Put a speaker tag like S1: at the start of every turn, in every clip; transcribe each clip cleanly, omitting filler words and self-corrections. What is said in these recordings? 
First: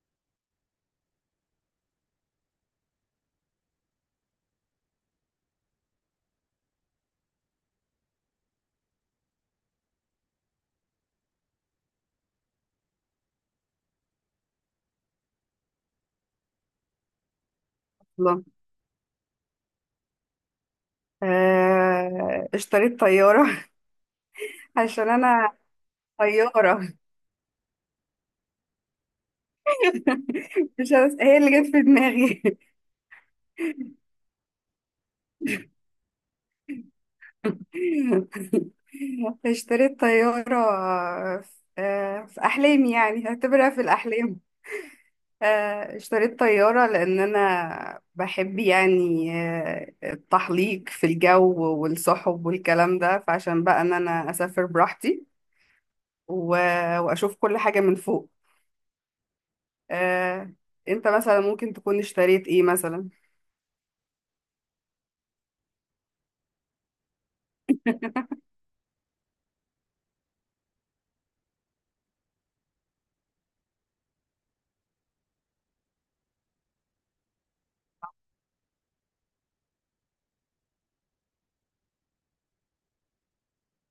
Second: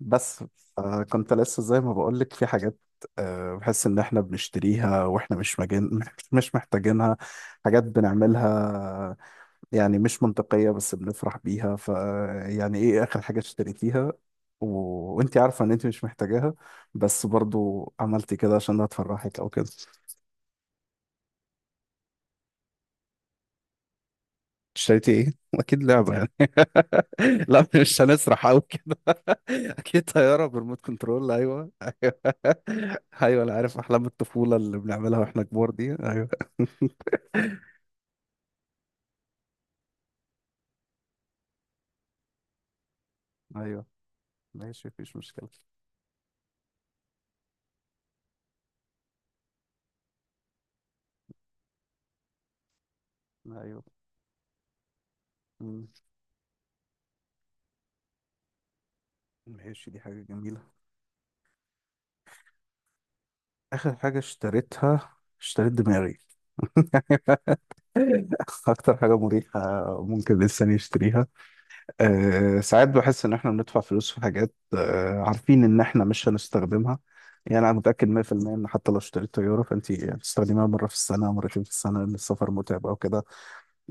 S1: بس كنت لسه زي ما بقولك في حاجات. بحس ان احنا بنشتريها واحنا مش مجين، مش محتاجينها، حاجات بنعملها يعني مش منطقية بس بنفرح بيها. ف يعني ايه اخر حاجة اشتريتيها؟ و... وانت عارفة ان انت مش محتاجاها بس برضو عملتي
S2: الله.
S1: كده عشان هتفرحك او كده.
S2: اشتريت طيارة. عشان
S1: اشتريتي ايه؟
S2: أنا
S1: اكيد لعبة يعني
S2: طيارة.
S1: لا مش هنسرح قوي كده. اكيد طيارة بريموت
S2: مش عارف-
S1: كنترول،
S2: هي اللي
S1: ايوه.
S2: جت في دماغي.
S1: ايوه انا عارف احلام الطفوله اللي بنعملها واحنا كبار دي، ايوه.
S2: اشتريت طيارة في في أحلامي، يعني هعتبرها في
S1: ايوه
S2: الأحلام.
S1: ماشي، مفيش مشكله.
S2: اشتريت طيارة لأن أنا بحب يعني التحليق في الجو والسحب والكلام ده، فعشان بقى
S1: ايوه.
S2: إن أنا أسافر براحتي
S1: مم.
S2: و- وأشوف كل حاجة من فوق.
S1: ماشي، دي حاجه
S2: آه،
S1: جميله.
S2: أنت مثلا ممكن تكون اشتريت إيه مثلا؟
S1: اخر حاجه اشتريتها اشتريت دماغي اكتر حاجه مريحه ممكن الانسان يشتريها. أه ساعات بحس ان احنا بندفع فلوس في حاجات أه عارفين ان احنا مش هنستخدمها. يعني انا متاكد 100% ان حتى لو اشتريت طياره فانت هتستخدميها مره في السنه، مرتين في السنه، ان السفر متعب او كده.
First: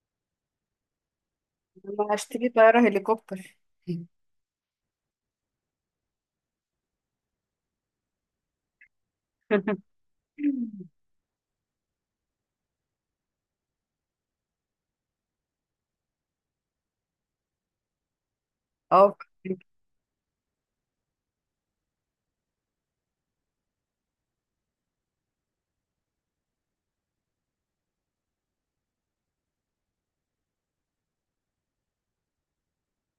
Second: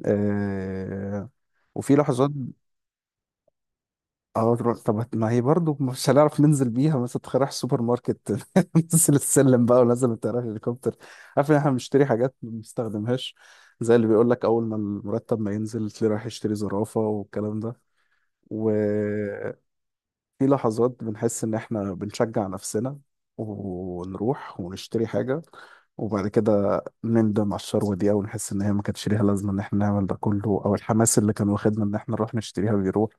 S1: آه، وفي
S2: لما
S1: لحظات.
S2: هشتري طيارة هليكوبتر.
S1: اه طب ما هي برضه مش هنعرف ننزل بيها، مثلا تخيل رايح السوبر ماركت ننزل السلم بقى ونزل من طيارة الهليكوبتر. عارف ان احنا بنشتري حاجات ما بنستخدمهاش، زي اللي بيقول لك اول ما المرتب ما ينزل تلاقيه رايح يشتري زرافة والكلام ده. و
S2: اه.
S1: في لحظات بنحس إن إحنا بنشجع نفسنا ونروح ونشتري حاجة، وبعد كده نندم على الشروة دي أو نحس إن هي ما كانتش ليها لازمة إن إحنا نعمل ده كله، أو الحماس اللي كان واخدنا إن إحنا نروح نشتريها بيروح.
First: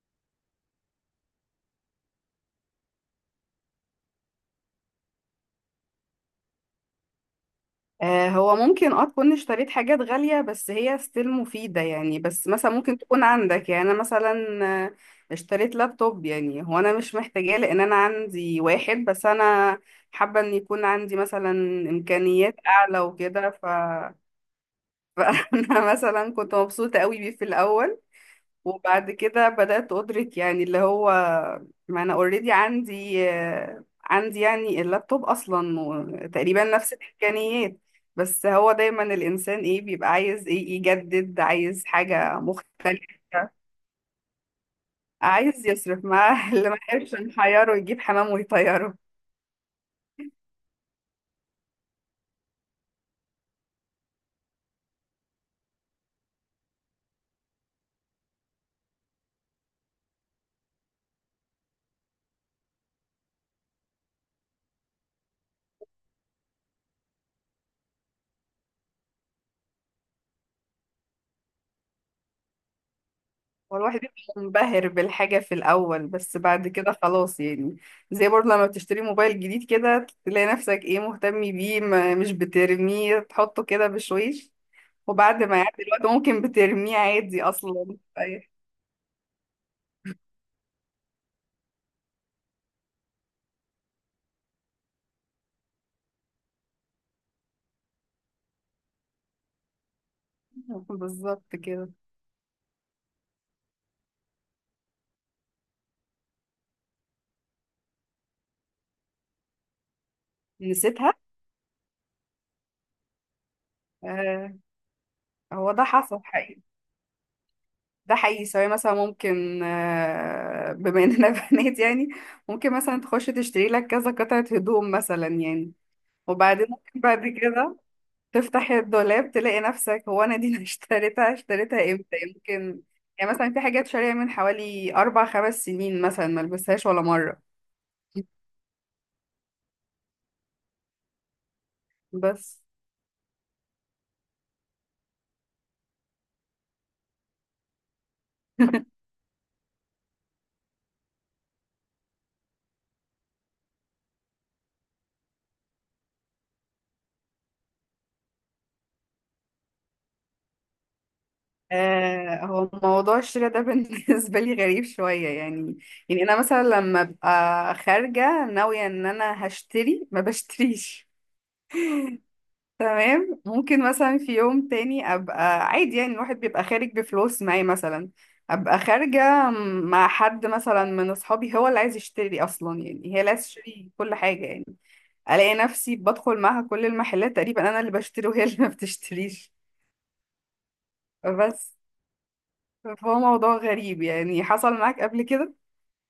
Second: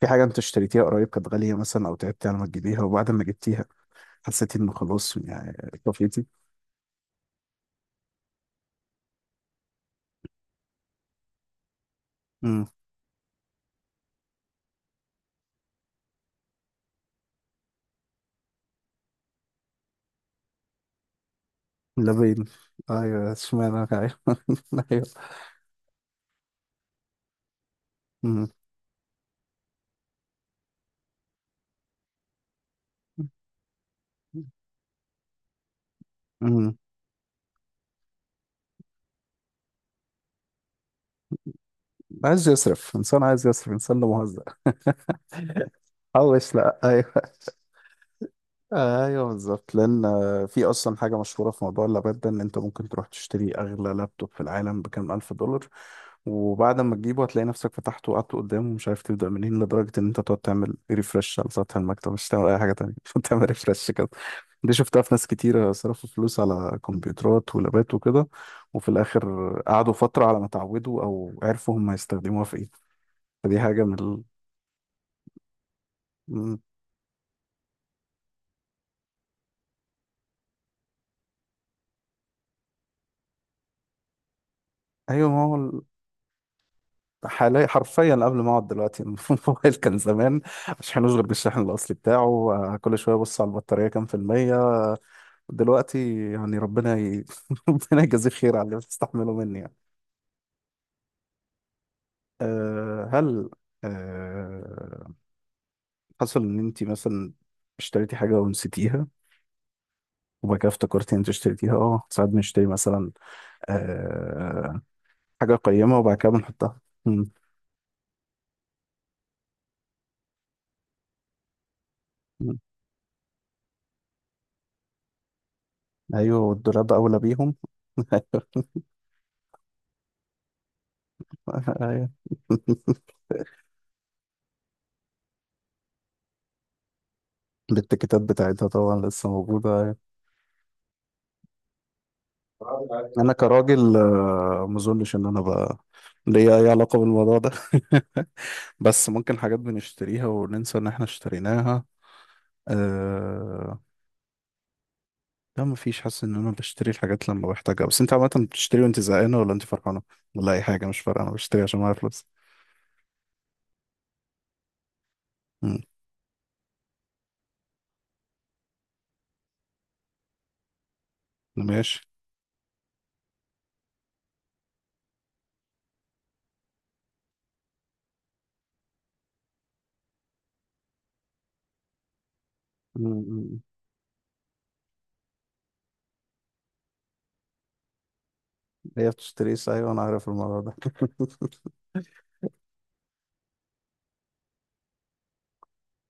S1: في حاجة أنت اشتريتيها قريب كانت غالية مثلا أو تعبتي على ما تجيبيها وبعد ما جبتيها حسيتي إنه خلاص يعني طفيتي؟
S2: هو ممكن تكون اشتريت حاجات غالية، بس هي ستيل مفيدة يعني. بس
S1: امم.
S2: مثلا ممكن تكون عندك، يعني انا مثلا آه، اشتريت لابتوب، يعني هو انا مش محتاجاه، لان انا عندي واحد، بس انا حابة ان يكون عندي مثلا
S1: لا باين،
S2: امكانيات اعلى
S1: أيوه
S2: وكده.
S1: اشمعنى، أيوه أيوه.
S2: فانا مثلا كنت مبسوطة قوي بيه في الاول،
S1: أمم.
S2: وبعد كده بدأت أدرك يعني اللي هو ما أنا اوريدي عندي يعني اللابتوب أصلا تقريبا
S1: أمم.
S2: نفس الإمكانيات. بس هو دايما الإنسان إيه بيبقى عايز إيه، يجدد، عايز حاجة
S1: عايز يصرف إنسان، عايز
S2: مختلفة،
S1: يصرف إنسان، لا مهزأ
S2: عايز يصرف مع.
S1: حوش،
S2: اللي ما
S1: لا أيوه.
S2: يحبش نحيره يجيب حمام ويطيره.
S1: ايوه بالظبط، لان في اصلا حاجه مشهوره في موضوع اللابات ده ان انت ممكن تروح تشتري اغلى لابتوب في العالم بكام الف دولار، وبعد ما تجيبه هتلاقي نفسك فتحته وقعدت قدامه ومش عارف تبدا منين، لدرجه ان انت تقعد تعمل ريفرش على سطح المكتب مش تعمل اي حاجه تانية تعمل ريفرش كده. دي شفتها في ناس كتيرة صرفوا فلوس على كمبيوترات ولابات وكده، وفي الآخر قعدوا فترة على ما اتعودوا أو عرفوا هم هيستخدموها في إيه. فدي
S2: هو
S1: حاجة من
S2: الواحد
S1: ال...
S2: بيبقى منبهر بالحاجة في الأول، بس
S1: مم.
S2: بعد كده خلاص يعني. زي برضه لما بتشتري موبايل جديد كده، تلاقي نفسك ايه، مهتم بيه، ما مش بترميه، تحطه كده بشويش.
S1: أيوة
S2: وبعد
S1: ما هو
S2: ما يعدي الوقت ممكن بترميه عادي
S1: حاليا
S2: اصلا.
S1: حرفيا قبل ما اقعد دلوقتي الموبايل كان زمان مش هنوش غير بالشحن الاصلي بتاعه، كل شويه ابص على البطاريه كام في الميه، دلوقتي يعني ربنا يجازيه خير على اللي بتستحمله مني يعني.
S2: بالظبط كده.
S1: أه هل، أه، حصل ان انت مثلا اشتريتي حاجه ونسيتيها وبعد كده افتكرتي
S2: نسيتها.
S1: ان انت اشتريتيها؟ اه ساعات بنشتري مثلا
S2: آه
S1: أه حاجه
S2: هو ده
S1: قيمه وبعد
S2: حصل
S1: كده
S2: حقيقي.
S1: بنحطها. مم.
S2: ده حقيقي، سواء مثلا ممكن بما اننا بنات يعني.
S1: مم.
S2: ممكن مثلا تخش تشتري لك كذا قطعة هدوم مثلا يعني.
S1: ايوه
S2: وبعدين
S1: والدولاب
S2: ممكن
S1: اولى
S2: بعد
S1: بيهم
S2: كده تفتح الدولاب، تلاقي نفسك: هو انا دي اللي اشتريتها؟ اشتريتها
S1: ايوه
S2: امتى يمكن؟ يعني مثلا في حاجات شارية من حوالي اربع خمس سنين، مثلا ملبسهاش ولا مرة.
S1: الاتيكيتات بتاعتها طبعا لسه موجودة.
S2: بس.
S1: أنا كراجل ما أظنش إن أنا بقى ليا أي علاقة بالموضوع ده بس ممكن حاجات بنشتريها وننسى إن إحنا اشتريناها. أه... لا مفيش، حاسس إن أنا بشتري الحاجات لما بحتاجها. بس أنت عامة بتشتري وأنت زهقانة ولا أنت فرحانة ولا أي حاجة مش فارقة؟ أنا بشتري عشان معايا فلوس.
S2: هو موضوع الشراء ده بالنسبة لي غريب شوية يعني.
S1: مم.
S2: يعني أنا مثلا لما ببقى خارجة ناوية إن أنا هشتري ما بشتريش.
S1: ماشي.
S2: تمام. ممكن مثلا في يوم تاني أبقى عادي، يعني الواحد بيبقى خارج بفلوس معي مثلا، أبقى خارجة مع حد مثلا من أصحابي هو اللي عايز يشتري أصلا، يعني هي اللي عايز
S1: مم.
S2: تشتري كل حاجة يعني. ألاقي نفسي بدخل معاها كل المحلات، تقريبا أنا اللي بشتري وهي اللي ما
S1: هي بتشتري،
S2: بتشتريش.
S1: أيوة أنا عارف الموضوع ده
S2: بس فهو موضوع غريب يعني. حصل معاك قبل كده؟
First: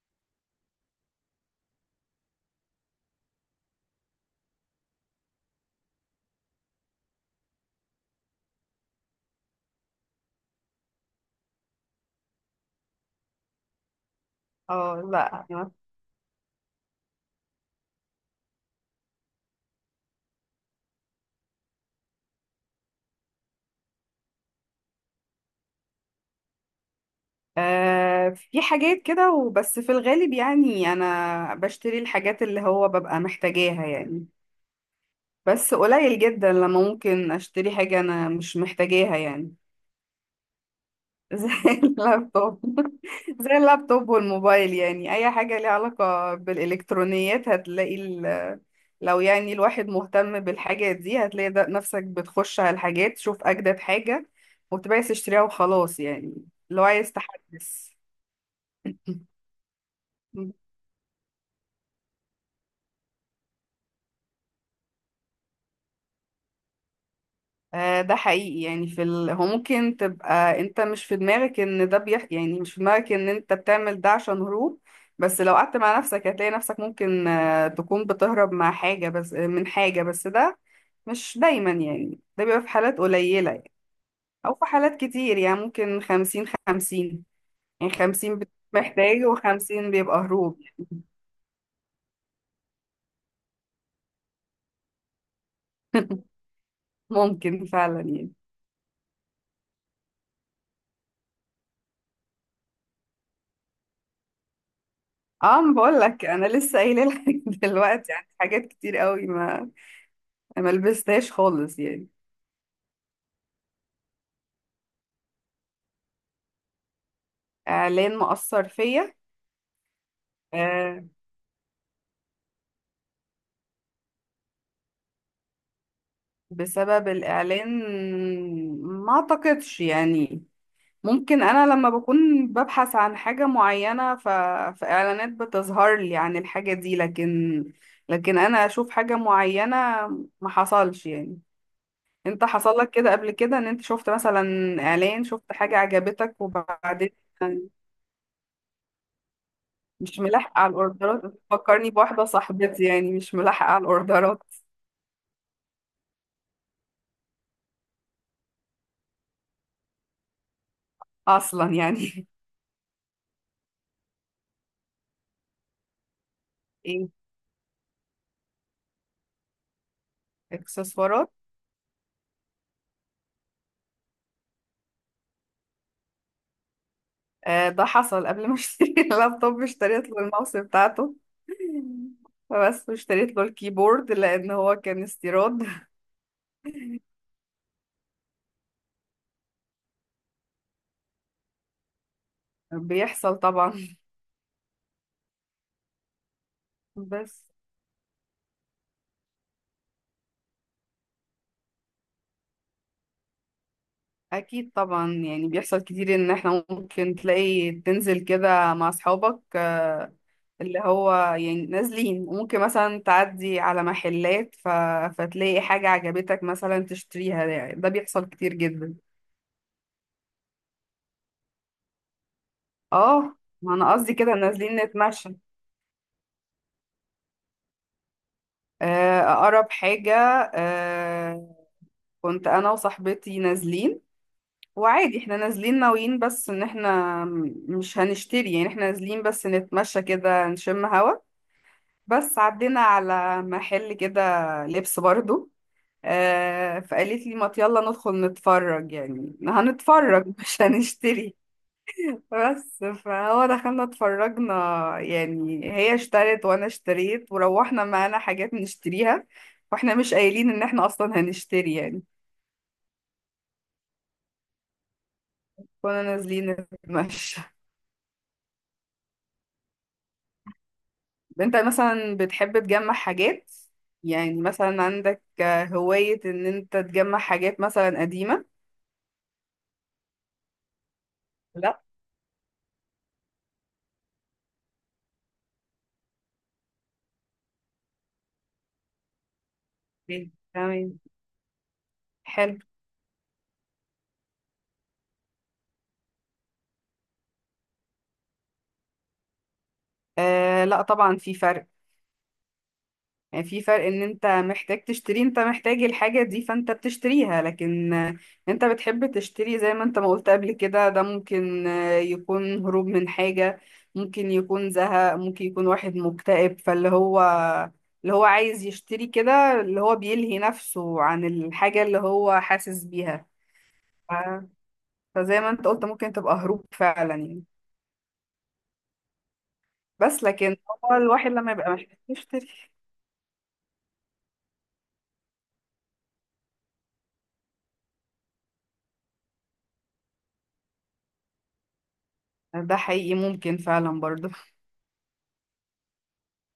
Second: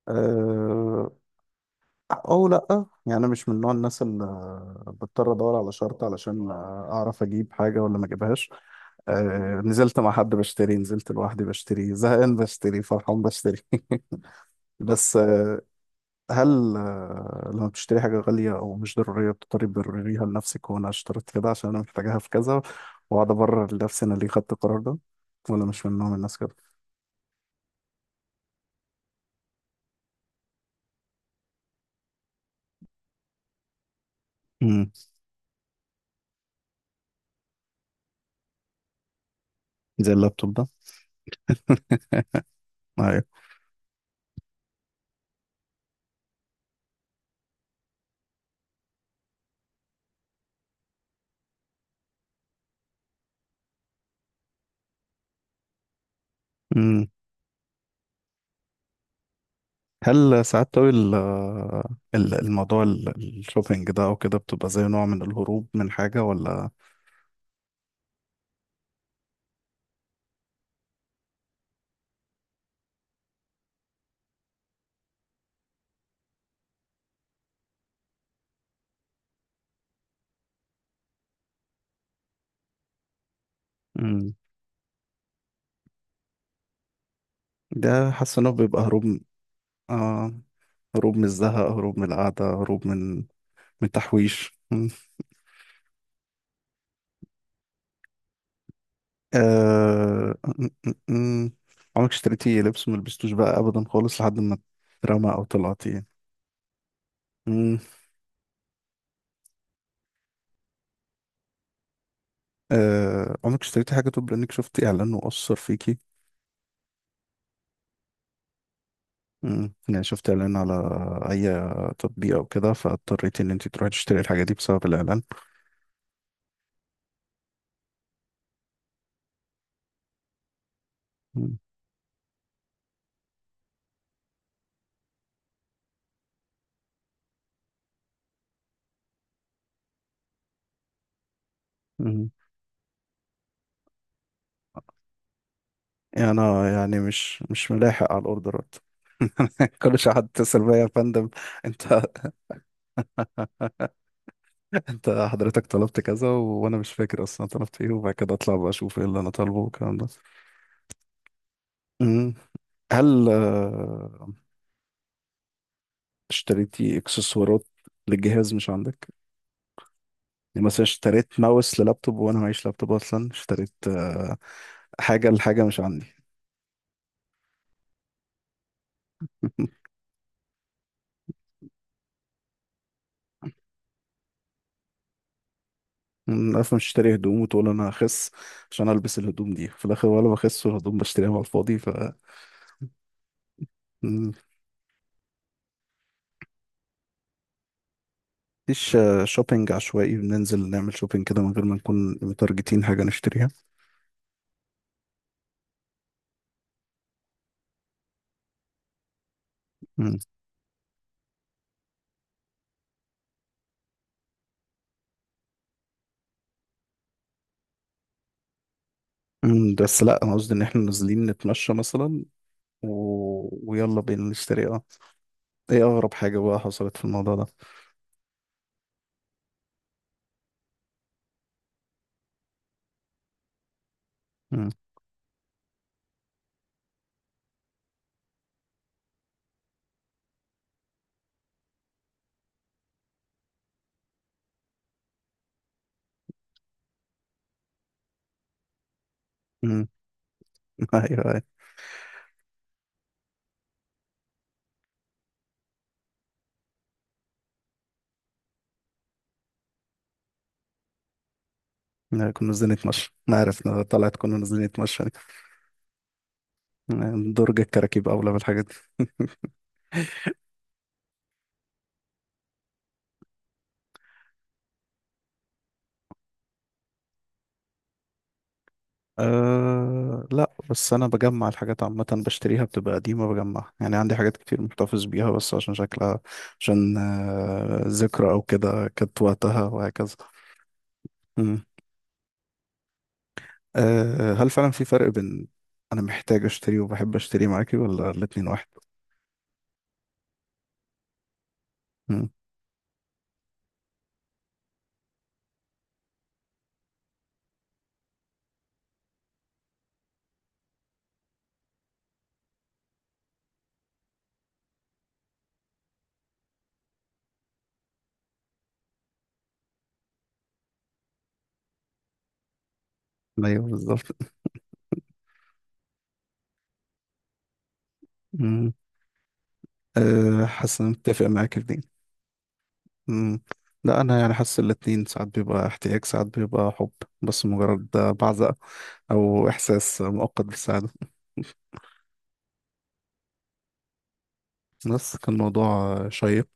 S1: أه... او لا، يعني انا مش من نوع الناس اللي بضطر ادور على شرط علشان اعرف اجيب حاجه ولا ما اجيبهاش. نزلت مع حد بشتري، نزلت لوحدي بشتري، زهقان بشتري، فرحان بشتري
S2: اه
S1: بس
S2: لا.
S1: هل لما بتشتري حاجه غاليه او مش ضروريه بتضطري تبرريها لنفسك، وانا اشتريت كده عشان انا محتاجاها في كذا، واقعد ابرر لنفسي انا ليه خدت القرار ده، ولا مش من نوع الناس كده؟
S2: في حاجات كده وبس في الغالب، يعني انا بشتري الحاجات اللي هو ببقى محتاجاها يعني.
S1: امم.
S2: بس قليل جدا لما ممكن اشتري حاجة انا مش محتاجاها يعني.
S1: زي اللابتوب ده.
S2: زي اللابتوب.
S1: ايوه.
S2: زي اللابتوب والموبايل، يعني اي حاجة ليها علاقة بالالكترونيات هتلاقي لو يعني الواحد مهتم بالحاجات دي هتلاقي ده نفسك بتخش على الحاجات تشوف اجدد حاجة، وتبقى عايز تشتريها وخلاص يعني. لو
S1: مم.
S2: عايز تحدث.
S1: هل ساعات قوي الموضوع الشوبينج ده او كده بتبقى زي نوع من الهروب من حاجة ولا؟
S2: ده حقيقي يعني هو ممكن تبقى انت مش في دماغك ان يعني مش في دماغك ان انت بتعمل ده عشان هروب. بس لو قعدت مع نفسك هتلاقي نفسك ممكن تكون بتهرب مع حاجة بس آه، من حاجة بس. ده مش دايما يعني، ده بيبقى في حالات قليلة يعني.
S1: مم.
S2: او في حالات كتير يعني، ممكن خمسين خمسين، يعني
S1: ده حاسس
S2: خمسين
S1: انه بيبقى
S2: محتاج وخمسين بيبقى
S1: آه،
S2: هروب.
S1: هروب من الزهق، هروب من القعدة، هروب من من تحويش. مم.
S2: ممكن فعلا يعني.
S1: آه... م- م- م. عمرك اشتريتي لبس ملبستوش بقى ابدا خالص لحد ما اترمى او
S2: اه، ما بقول
S1: طلعتي؟
S2: لك انا لسه قايله لك.
S1: مم.
S2: دلوقتي يعني حاجات كتير قوي ما لبستهاش خالص يعني.
S1: عمرك اشتريتي حاجة طب لانك شفتي اعلان وأثر فيكي؟
S2: اعلان مأثر فيا؟
S1: مم. يعني شفت اعلان على
S2: آه،
S1: اي تطبيق او كده فاضطريت ان انت تروحي تشتري الحاجه دي بسبب الاعلان؟
S2: بسبب الاعلان. ما اعتقدش يعني. ممكن
S1: مم.
S2: انا لما بكون ببحث عن حاجة معينة فاعلانات بتظهر لي عن الحاجة دي، لكن انا اشوف حاجة معينة. ما حصلش يعني.
S1: مم.
S2: انت حصل لك كده قبل كده، ان انت شفت مثلا اعلان، شفت حاجة
S1: يعني
S2: عجبتك
S1: انا يعني
S2: وبعدين؟
S1: مش ملاحق على الاوردرات كل شويه
S2: مش
S1: حد
S2: ملاحقة
S1: يتصل
S2: على
S1: بيا: يا
S2: الاوردرات
S1: فندم انت
S2: فكرني بواحدة صاحبتي، يعني مش ملاحقة على الاوردرات
S1: انت حضرتك طلبت كذا، وانا مش فاكر اصلا طلبت ايه، وبعد كده اطلع بقى اشوف ايه اللي انا طالبه والكلام ده.
S2: اصلا يعني.
S1: مم. هل اشتريتي
S2: ايه؟
S1: اكسسوارات للجهاز مش عندك؟ يعني مثلا
S2: اكسسوارات؟
S1: اشتريت ماوس للابتوب وانا معيش لابتوب اصلا، اشتريت حاجه لحاجه مش عندي.
S2: آه، ده حصل قبل ما اشتري اللابتوب، اشتريت له الماوس بتاعته. فبس اشتريت له الكيبورد لان هو كان استيراد.
S1: عارف مش اشتري هدوم وتقول انا هخس عشان البس الهدوم دي في الاخر، ولا بخس والهدوم بشتريها على الفاضي. ف
S2: بيحصل طبعا.
S1: مم.
S2: بس.
S1: مفيش شوبينج عشوائي بننزل نعمل شوبينج كده من غير ما نكون متارجتين حاجه نشتريها؟
S2: اكيد طبعا، يعني بيحصل كتير ان احنا ممكن تلاقي تنزل كده مع اصحابك،
S1: مم.
S2: اللي هو يعني نازلين وممكن مثلا تعدي على محلات فتلاقي حاجة عجبتك مثلا تشتريها. ده بيحصل كتير جدا.
S1: مم، بس لا انا قصدي ان احنا نازلين نتمشى مثلا و...
S2: اه، ما انا
S1: ويلا
S2: قصدي
S1: بينا
S2: كده
S1: نشتري.
S2: نازلين
S1: اه،
S2: نتمشى.
S1: ايه اغرب حاجه بقى حصلت في الموضوع ده؟
S2: اقرب حاجة. آه، كنت انا وصاحبتي نازلين،
S1: مم.
S2: وعادي احنا نازلين ناويين بس ان احنا مش هنشتري، يعني احنا نازلين بس نتمشى كده نشم هوا. بس عدينا على محل كده لبس برضو، فقالت لي: ما يلا ندخل نتفرج، يعني
S1: مم.
S2: هنتفرج مش هنشتري.
S1: ايوه.
S2: بس فهو دخلنا اتفرجنا، يعني هي اشترت وانا اشتريت وروحنا معانا حاجات نشتريها، واحنا مش قايلين ان احنا اصلا هنشتري يعني.
S1: لا، كنا نازلين نتمشى ما عرفنا طلعت كنا نازلين نتمشى.
S2: كنا نازلين
S1: يعني
S2: نتمشى.
S1: درج الكراكيب أولى بالحاجات دي.
S2: انت مثلا بتحب تجمع حاجات؟ يعني مثلا عندك هواية ان انت تجمع حاجات مثلا قديمة؟
S1: أه لا، بس أنا بجمع
S2: لا.
S1: الحاجات عامة، بشتريها بتبقى قديمة بجمعها، يعني عندي حاجات كتير محتفظ بيها بس عشان شكلها، عشان ذكرى أو كده كانت وقتها وهكذا.
S2: تمام.
S1: مم.
S2: حلو.
S1: أه هل فعلا في فرق بين أنا محتاج أشتري وبحب أشتري معاكي، ولا الاتنين واحد؟
S2: آه لا، طبعا في فرق.
S1: مم.
S2: يعني في فرق ان انت محتاج تشتري، انت محتاج الحاجة دي فانت بتشتريها، لكن انت بتحب تشتري. زي ما انت ما قلت قبل كده، ده ممكن يكون هروب من حاجة، ممكن يكون زهق، ممكن يكون واحد مكتئب، فاللي هو عايز يشتري كده، اللي هو بيلهي نفسه عن الحاجة اللي هو حاسس بيها.
S1: أيوه
S2: ف-
S1: بالظبط.
S2: فزي ما انت قلت ممكن تبقى هروب فعلا يعني.
S1: مم.
S2: بس
S1: أه
S2: لكن
S1: حاسس إن
S2: هو
S1: أنا متفق
S2: الواحد لما
S1: معاكي في
S2: يبقى
S1: دي.
S2: محتاج يشتري.
S1: مم. لا انا يعني حاسس الاتنين، ساعات بيبقى احتياج ساعات بيبقى حب، بس مجرد بعزة او احساس مؤقت بالسعادة.
S2: ده حقيقي ممكن فعلا برضه.
S1: بس كان موضوع شيق.